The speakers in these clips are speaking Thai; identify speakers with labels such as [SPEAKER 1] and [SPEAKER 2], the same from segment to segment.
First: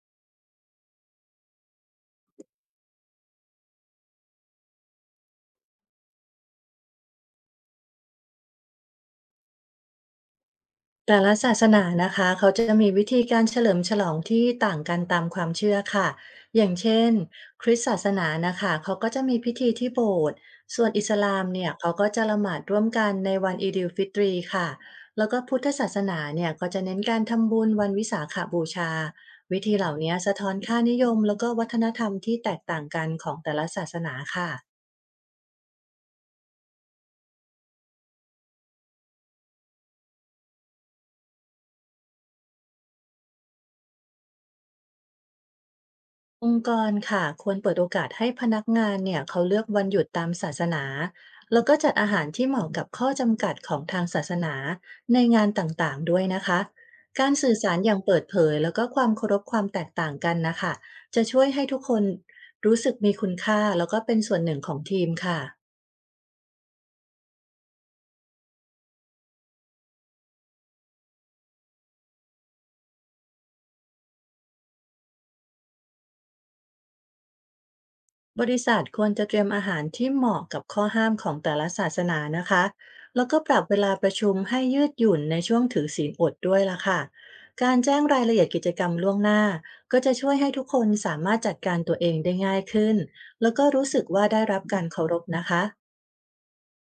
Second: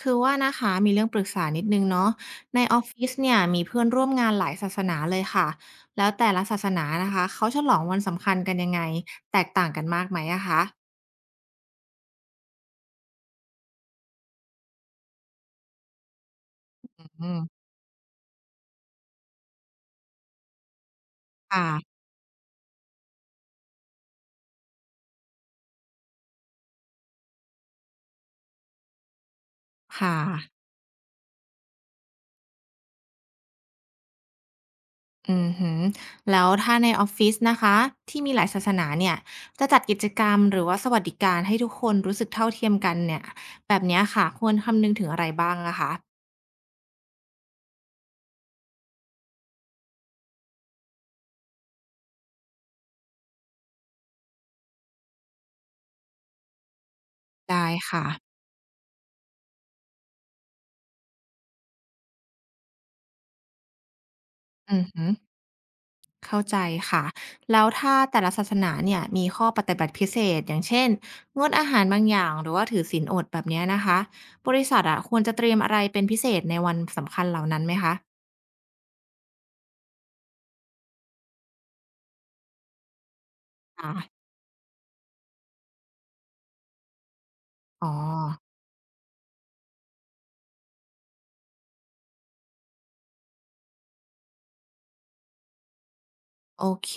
[SPEAKER 1] คือว่านะคะมีเรื่องปรึกษานิดนึงเนาะในออฟฟิศเนี่ยมีเพื่อนร่วมงานหลายศาสนาเลยค่ะแล้วแต่ละศาสนานะคะเขาฉลองวันสำคัญกันยังไงแตกต่างกันมากไหมอะคะ
[SPEAKER 2] แต่ละศาสนานะคะเขาจะมีวิธีการเฉลิมฉลองที่ต่างกันตามความเชื่อค่ะอย่างเช่น
[SPEAKER 1] อืม
[SPEAKER 2] คริสต์ศาสนานะคะเขาก็จะมีพิธีที่โบสถ์ส่วนอิสลามเนี่ยเขา
[SPEAKER 1] ค่ะ
[SPEAKER 2] ก็จะละหมาดร่วมกันในวันอีดิลฟิตรีค่ะแล้วก็พุทธศาสนาเนี่ยก็จะเน้นการทำบุญวันวิสาขบูชาวิธีเหล่า
[SPEAKER 1] ค่ะ
[SPEAKER 2] นี้สะท้อนค่านิยมแล้วก็วัฒนธรรมที่แตกต่างกันของแต่ละศาสนาค่ะ
[SPEAKER 1] อือหือแล้วถ้าในออฟฟิศนะคะที่มีหลายศาสนาเนี่ยจะจัดกิจกรรมหรือว่าสวัสดิการให้ทุกคนรู้สึกเท่าเทียมกันเนี่ยแบบเนี้ยค่ะควรคำนึงถึงอะไรบ้างนะคะ
[SPEAKER 2] องค์กรค่ะควรเปิดโอกาสให้พนักงานเนี่ยเขาเลือกวันหยุดตามศาสนาแล้วก็จัดอาหารที่เหมาะกับข้อจำกัดของทางศาสนาในงานต่างๆด้วยนะคะการสื่อ
[SPEAKER 1] ได้
[SPEAKER 2] สารอย่าง
[SPEAKER 1] ค่ะ
[SPEAKER 2] เปิดเผยแล้วก็ความเคารพความแตกต่างกันนะคะจะช่วยให้ทุกคนรู้สึกมีคุณค่าแล้วก็เป็นส่วนหนึ่งขอ
[SPEAKER 1] อื
[SPEAKER 2] ง
[SPEAKER 1] อ
[SPEAKER 2] ที
[SPEAKER 1] หื
[SPEAKER 2] ม
[SPEAKER 1] อ
[SPEAKER 2] ค่ะ
[SPEAKER 1] เข้าใจค่ะแล้วถ้าแต่ละศาสนาเนี่ยมีข้อปฏิบัติพิเศษอย่างเช่นงดอาหารบางอย่างหรือว่าถือศีลอดแบบเนี้ยนะคะบริษัทอะควรจะเตรียมอะไรเป็นพิเศษในวันสำคัญเหล่านั้นไหมคะ
[SPEAKER 2] บริษัทควรจะเตรียมอาหารที่เหมาะกับข้อห้ามของแต่ละศาสนานะคะ แล้วก็ปรับเวลาประ
[SPEAKER 1] ค่ะ
[SPEAKER 2] ชุมให้ยืดหยุ่นในช่วงถือศีลอดด้วยล่ะค่ะ การ
[SPEAKER 1] อ๋อ
[SPEAKER 2] แจ้งรายละเอียดกิจกรรมล่วงหน้าก็จะช่วยให้ทุกคนสามารถจัดการตัวเองได้ง่ายขึ้น แล้วก็รู้สึกว่าได้รับการเคารพนะคะ
[SPEAKER 1] โอเค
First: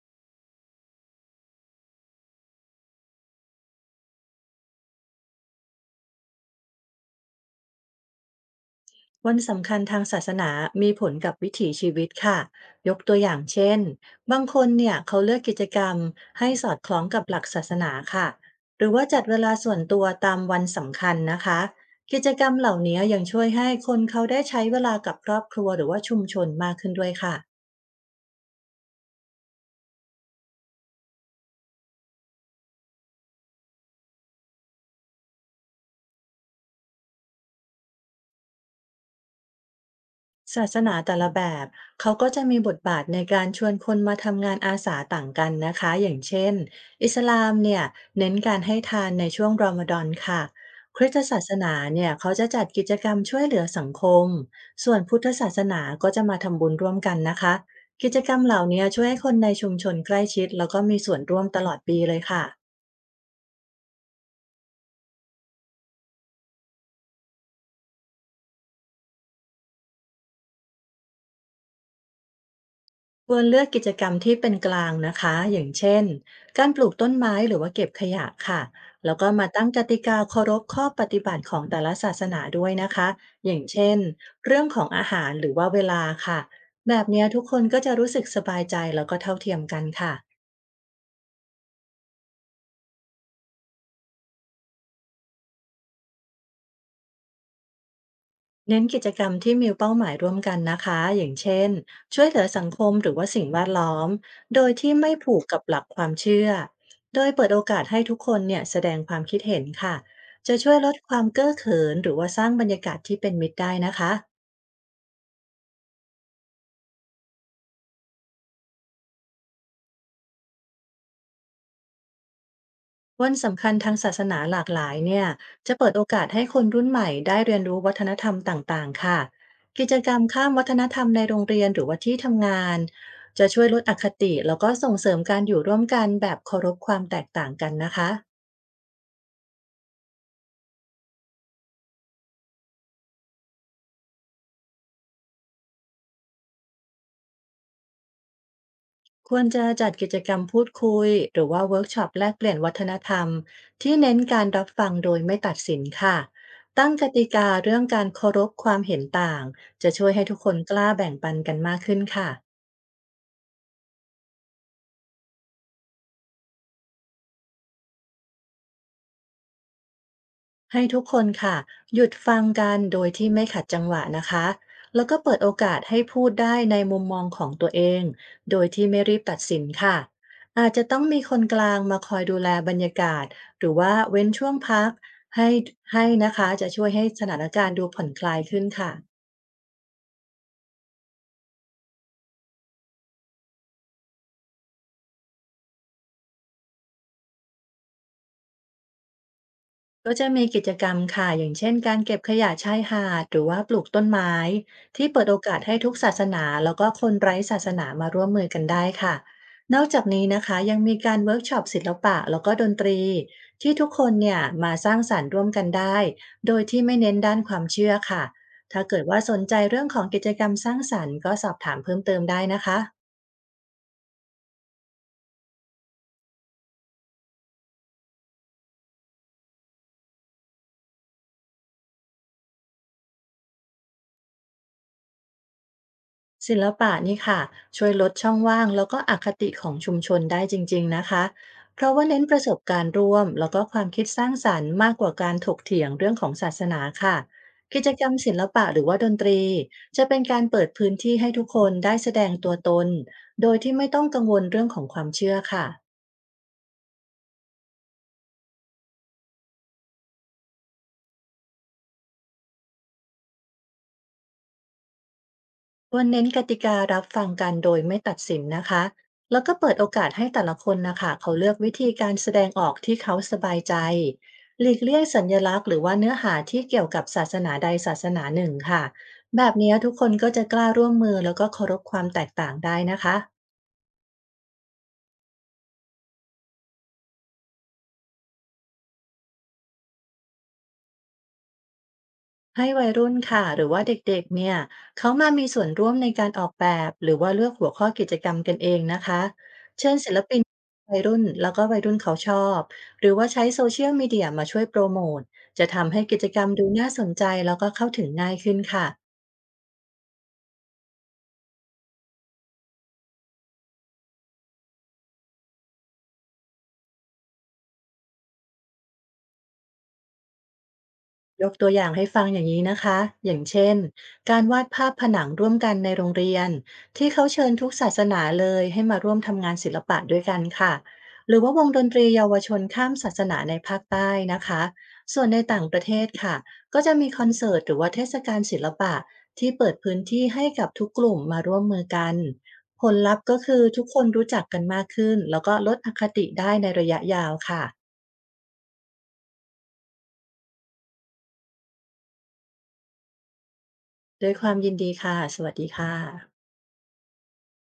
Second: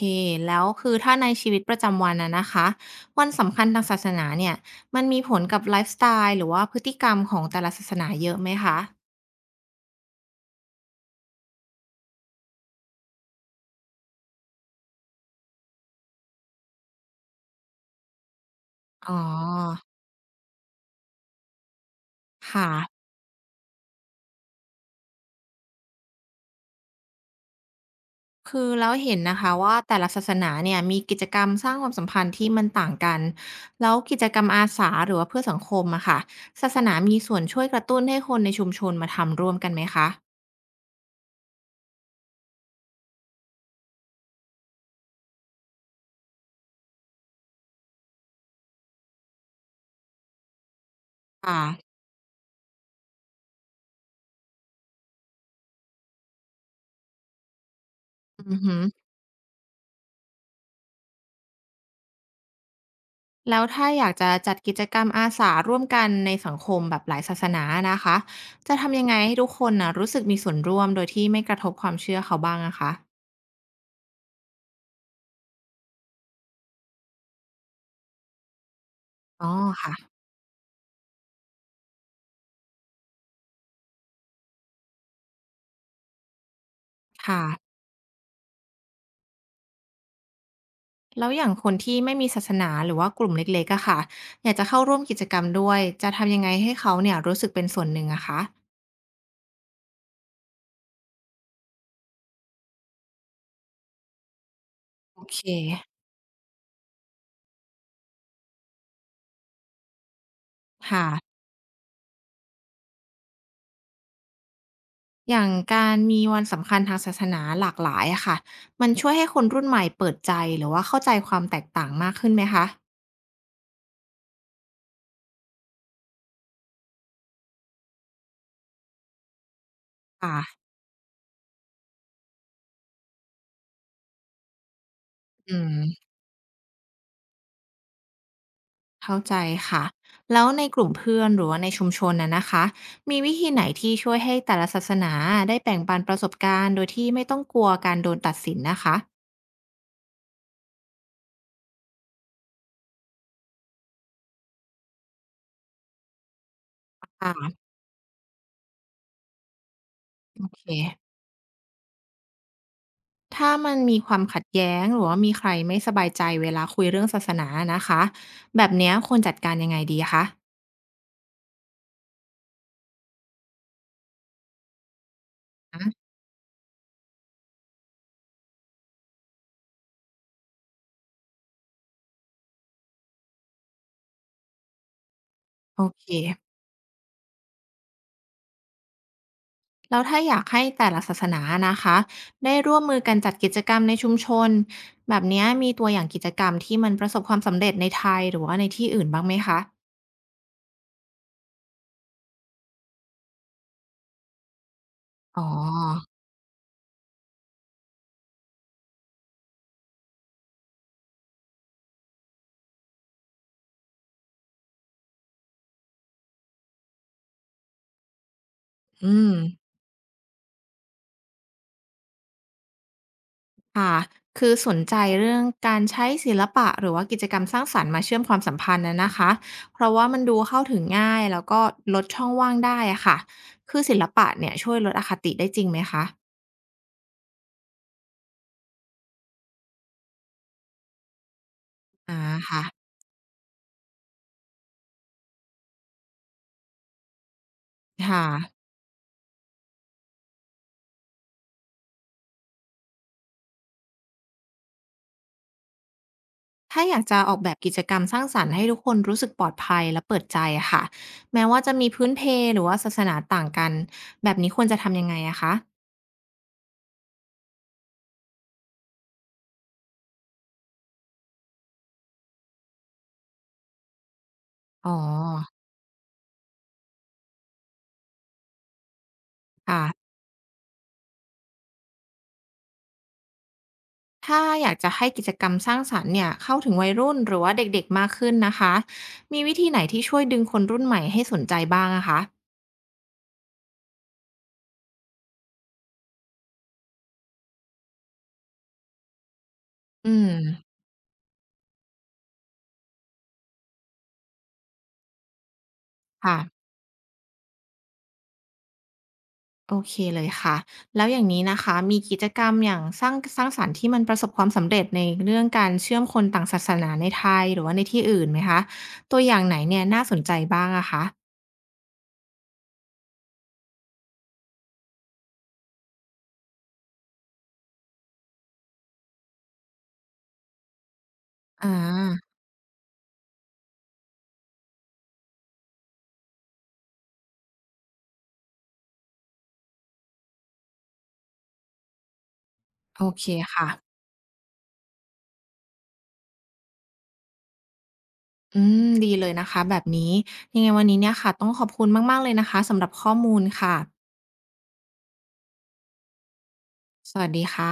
[SPEAKER 1] แล้วคือถ้าในชีวิตประจำวันนะนะคะวันสำคัญทางศาสนาเนี่ยมันมีผลกับไลฟ์สไตล์หรือว่าพฤติกรรมของแต่ละศาสนาเยอะไหมคะ
[SPEAKER 2] วันสำคัญทางศาสนามีผลกับวิถีชีวิตค่ะยกตัวอย่างเช่นบางคนเนี่ยเขาเลือกกิจกรรมให้สอดคล้องกับหลักศาสนาค่ะหรือว่า
[SPEAKER 1] อ๋อ
[SPEAKER 2] จัดเวลาส่วนตัวตามวันสำคัญนะคะ กิจกรรม
[SPEAKER 1] ค่ะ
[SPEAKER 2] เหล่านี้ยังช่วยให้คนเขาได้ใช้เวลากับครอบครัวหรือว่าชุมชนมากขึ้นด้วยค่ะ
[SPEAKER 1] คือแล้วเห็นนะคะว่าแต่ละศาสนาเนี่ยมีกิจกรรมสร้างความสัมพันธ์ที่มันต่างกันแล้วกิจกรรมอาสาหรือว่าเพื่อสังคมอะค่ะศาสนามีส่วนช่วยกระตุ้นให้คนในชุมชนมาทำร่วมกันไหมคะ
[SPEAKER 2] ศาสนาแต่ละแบบเขาก็จะมีบทบาทในการชวนคนมาทำงานอาสาต่างกันนะคะอย่างเช่นอิสลามเนี่ยเน้นการให้ทานในช่วงรอมฎอนค่ะคริสตศาส
[SPEAKER 1] ค่ะ
[SPEAKER 2] นาเนี่ยเขาจะจัดกิจกรรมช่วยเหลือสังคมส่วนพุทธศาสนาก็จะมาทำบุญร่วมกันนะคะกิจกรรมเห
[SPEAKER 1] อือ
[SPEAKER 2] ล่า
[SPEAKER 1] หือ
[SPEAKER 2] นี้ช่วยให้คนในชุมชนใกล้ชิดแล้วก็มีส่วนร่วมตลอดปีเลยค่ะ
[SPEAKER 1] แล้วถ้าอยากจะจัดกิจกรรมอาสาร่วมกันในสังคมแบบหลายศาสนานะคะจะทำยังไงให้ทุกคนนะรู้สึกมีส่วนร่วมโดยที่ไม่กระทบความเชื่อเขาบ้างอะคะ
[SPEAKER 2] ควรเลือกกิจกรรมที่เป็นกลางนะคะอย่างเช่นการปลูกต้นไม้หรือว่าเก็บขยะค่ะแล้วก็
[SPEAKER 1] อ๋
[SPEAKER 2] มา
[SPEAKER 1] อ
[SPEAKER 2] ตั้งก
[SPEAKER 1] ค่ะ
[SPEAKER 2] ติกาเคารพข้อปฏิบัติของแต่ละศาสนาด้วยนะคะอย่างเช่นเรื่องของอาหารหรือว่าเวลาค่ะแบบเนี้ยทุ
[SPEAKER 1] ค่ะ
[SPEAKER 2] กคนก็จะรู้สึกสบายใจแล้วก็เท่าเทียมกันค่ะ
[SPEAKER 1] แล้วอย่างคนที่ไม่มีศาสนาหรือว่ากลุ่มเล็กๆอะค่ะอยากจะเข้าร่วมกิจกรรมด้วยจะทำยังไงให้เขาเนี่ยรู้สึกเป็นส่วนหนึ่งอะคะ
[SPEAKER 2] เน้นกิจกรรมที่มีเป้าหมายร่วมกันนะคะ อย่างเช่น ช่วยเหลือสังคมหรือว่าสิ่งแวดล้อม โดยที่ไม่
[SPEAKER 1] โอ
[SPEAKER 2] ผู
[SPEAKER 1] เค
[SPEAKER 2] กกับหลักความเชื่อ โดยเปิดโอกาสให้ทุกคนเนี่ยแสดงความคิดเห็นค่ะ จะช่วยลด
[SPEAKER 1] ค่ะ
[SPEAKER 2] ความเก้อเขินหรือว่าสร้างบรรยากาศที่เป็นมิตรได้นะคะ
[SPEAKER 1] อย่างการมีวันสำคัญทางศาสนาหลากหลายอะค่ะมันช่วยให้คนรุ่นใหม่เปิดใจหรือว่าเข้าใจความแตกต่างมากขึ้นไหมคะ
[SPEAKER 2] วันสำคัญทางศาสนาหลากหลายเนี่ยจะเปิดโอกาสให้คนรุ่นใหม่ได้เรียนรู้วัฒนธรรมต่างๆค่ะกิจกรรมข้ามวั
[SPEAKER 1] ค่ะ
[SPEAKER 2] ฒนธรรมในโรงเรียนหรือว่าที่ทำงานจะช่วยลดอคติแล้วก็ส่งเสริมการ
[SPEAKER 1] อื
[SPEAKER 2] อยู่ร่วมกั
[SPEAKER 1] ม
[SPEAKER 2] นแบบเคารพความแตกต่างกันนะคะ
[SPEAKER 1] เข้าใจค่ะแล้วในกลุ่มเพื่อนหรือว่าในชุมชนน่ะนะคะมีวิธีไหนที่ช่วยให้แต่ละศาสนาได้แบ่งปันประสบการณ์โดยที่ไม่ต้องกลัวการโดนตัดสินนะคะ
[SPEAKER 2] ควรจะจัดกิจกรรมพูดคุยหรือว่าเวิร์กช็อปแลกเปลี่ยนวัฒนธรรมที่เน้นการรับฟังโดยไม่ตัดสินค่ะตั้งก
[SPEAKER 1] อ่
[SPEAKER 2] ติกา
[SPEAKER 1] า
[SPEAKER 2] เรื่องการเคารพความเห็นต่างจะช่วยให้ทุก
[SPEAKER 1] โอ
[SPEAKER 2] คน
[SPEAKER 1] เค
[SPEAKER 2] กล้าแบ่งปันกันมากขึ้นค่ะ
[SPEAKER 1] ถ้ามันมีความขัดแย้งหรือว่ามีใครไม่สบายใจเวลาคุยเรื่องศาสนานะคะแบบเนี้ยควรจัดการยังไงดีคะ
[SPEAKER 2] ให้ทุกคนค่ะหยุดฟังกันโดยที่ไม่ขัดจังหวะนะคะแล้วก็เปิดโอกาสให้
[SPEAKER 1] อะ
[SPEAKER 2] พูดได้ในมุมมองของตัวเองโดยที่ไม่รีบตัดสินค่ะอาจจะต้องมีคนกลางมาคอยดูแลบรรยากาศหรือว่าเว้นช่วงพักให้
[SPEAKER 1] โอเค
[SPEAKER 2] ให้นะคะจะช่วยให้สถานการณ์ดูผ่อนคลายขึ้นค่ะ
[SPEAKER 1] แล้วถ้าอยากให้แต่ละศาสนานะคะได้ร่วมมือกันจัดกิจกรรมในชุมชนแบบเนี้ยมีตัวอย่างกิจกรรมที่มันประสบความสำเร็จในไทยหรือว่าในที่อื่นบ้างไหมคะ
[SPEAKER 2] ก็จะมีกิจกรรมค่ะอย่างเช่นการเก็บขยะชายหาดหรือว่าปลูกต้นไม้ที่เปิดโอ
[SPEAKER 1] อ๋
[SPEAKER 2] กาสให้ทุก
[SPEAKER 1] อ
[SPEAKER 2] ศาสนาแล้วก็คนไร้ศาสนามาร่วมมือกันได้ค่ะนอกจากนี้นะคะยังมีการเวิร์กช็อปศิลปะแล้วก็ดนตรีที่ทุกคนเนี่ยมาสร้างสรรค์ร่วมกันได้โดยที่ไม่เน้นด้านความเชื่อค่ะถ้าเกิด
[SPEAKER 1] อื
[SPEAKER 2] ว่า
[SPEAKER 1] ม
[SPEAKER 2] สนใจเรื่องของกิจกรรมสร้างสรรค์ก็สอบถามเพิ่มเติมได้นะคะ
[SPEAKER 1] ค่ะคือสนใจเรื่องการใช้ศิลปะหรือว่ากิจกรรมสร้างสรรค์มาเชื่อมความสัมพันธ์นะนะคะเพราะว่ามันดูเข้าถึงง่ายแล้วก็ลดช่องว่างได้อะค่ะคือศิลปะเนี่ยช่วยลดอคติได้จริงไหมคะ
[SPEAKER 2] ศิลปะนี่ค่ะช่วยลดช่องว่างแล้วก็อคติของชุมชนได้จริงๆนะคะเพราะว่า
[SPEAKER 1] อา
[SPEAKER 2] เน้นประสบ
[SPEAKER 1] ค่ะ
[SPEAKER 2] การณ์ร่วมแล้วก็ความคิดสร้างสรรค์มากกว่าการถกเถียงเรื่องของศาสนาค่ะกิจกรรม
[SPEAKER 1] ค่ะ
[SPEAKER 2] ศิลปะหรือว่าดนตรีจะเป็นการเปิดพื้นที่ให้ทุกคนได้แสดงตัวตนโดยที่ไม่ต้องกังวลเรื่องของความเชื่อค่ะ
[SPEAKER 1] ถ้าอยากจะออกแบบกิจกรรมสร้างสรรค์ให้ทุกคนรู้สึกปลอดภัยและเปิดใจอะค่ะแม้ว่าจะมีพื้นเพหรือว่าศาสนาต่างกันแบบนี้ควรจะทำยังไงอะคะ
[SPEAKER 2] ควรเน้นกติการัฟังกันโดยไม่ตัดสินนะคะแล้วก็เปิดโอกาสให้แต่ละคนนะคะเขาเลือกวิธีการแสดงออกที่เขาสบายใจหลีก
[SPEAKER 1] อ๋อ
[SPEAKER 2] เลี่ยงสัญลักษณ์หรือว่าเนื้อหาที่เกี่ยวกับศาสนาใดศาสนาหนึ่งค่ะแบบนี้ทุกค
[SPEAKER 1] ค่ะ
[SPEAKER 2] นก็จะกล้าร่วมมือแล้วก็เคารพความแตกต่างได้นะคะ
[SPEAKER 1] ถ้าอยากจะให้กิจกรรมสร้างสรรค์เนี่ยเข้าถึงวัยรุ่นหรือว่าเด็กๆมากขึ้นนะคะมีวิธีไหนที่ช่วยดึงคนรุ่นใหม่ให้สนใจบ้างอะคะ
[SPEAKER 2] ให้วัยรุ่นค่ะหรือว่าเด็กๆเนี่ยเขามามีส่วนร่วมในการออกแบบหรือว่าเลือกหัวข้อกิจกรรมกันเองนะคะเชิญ
[SPEAKER 1] อื
[SPEAKER 2] ศิล
[SPEAKER 1] ม
[SPEAKER 2] ปินวัยรุ่นแล้วก็วัยรุ่นเขาชอบหรือว่าใช้โซเชียลมีเดียมาช่วยโปรโมทจะทำให้กิจ
[SPEAKER 1] ค่ะ
[SPEAKER 2] กรรมดูน่าสนใจแล้วก็เข้าถึงง่ายขึ้นค่ะ
[SPEAKER 1] โอเคเลยค่ะแล้วอย่างนี้นะคะมีกิจกรรมอย่างสร้างสรรค์ที่มันประสบความสำเร็จในเรื่องการเชื่อมคนต่างศาสนาในไทยหรือว่าในที่อื่นไหมคะตัวอย่างไหนเนี่ยน่าสนใจบ้างอะคะ
[SPEAKER 2] ยกตัวอย่างให้ฟังอย่างนี้นะคะ อย่างเช่น การวาดภาพผนังร่วมกันในโรงเรียนที่เขาเชิญทุกศาสนาเลยให้มาร่วมทำงานศิลปะด้วยกันค่ะหรือว่าวง
[SPEAKER 1] อา
[SPEAKER 2] ดนตรีเยาวชนข้ามศาสนาในภาคใต้นะคะส่วนในต่างประเทศค่ะก็จะมีคอนเสิร์ตหรือว่าเทศกาลศิลปะที่เปิดพื้นที่ให้กับทุกกลุ่มมาร่วมมือกันผล
[SPEAKER 1] โอ
[SPEAKER 2] ลัพ
[SPEAKER 1] เค
[SPEAKER 2] ธ์ก็คือ
[SPEAKER 1] ค่ะ
[SPEAKER 2] ทุกคนรู้จักกันมากขึ้นแล้วก็ลดอคติได้ในระยะยาวค่ะ
[SPEAKER 1] อืมดีเลยนะคะแบบนี้ยังไงวันนี้เนี่ยค่ะต้องขอบคุณมากๆเลยนะคะสำหรับข้อมูลค่ะ
[SPEAKER 2] ด้วยความยินดีค่ะสวัสดีค่ะ
[SPEAKER 1] สวัสดีค่ะ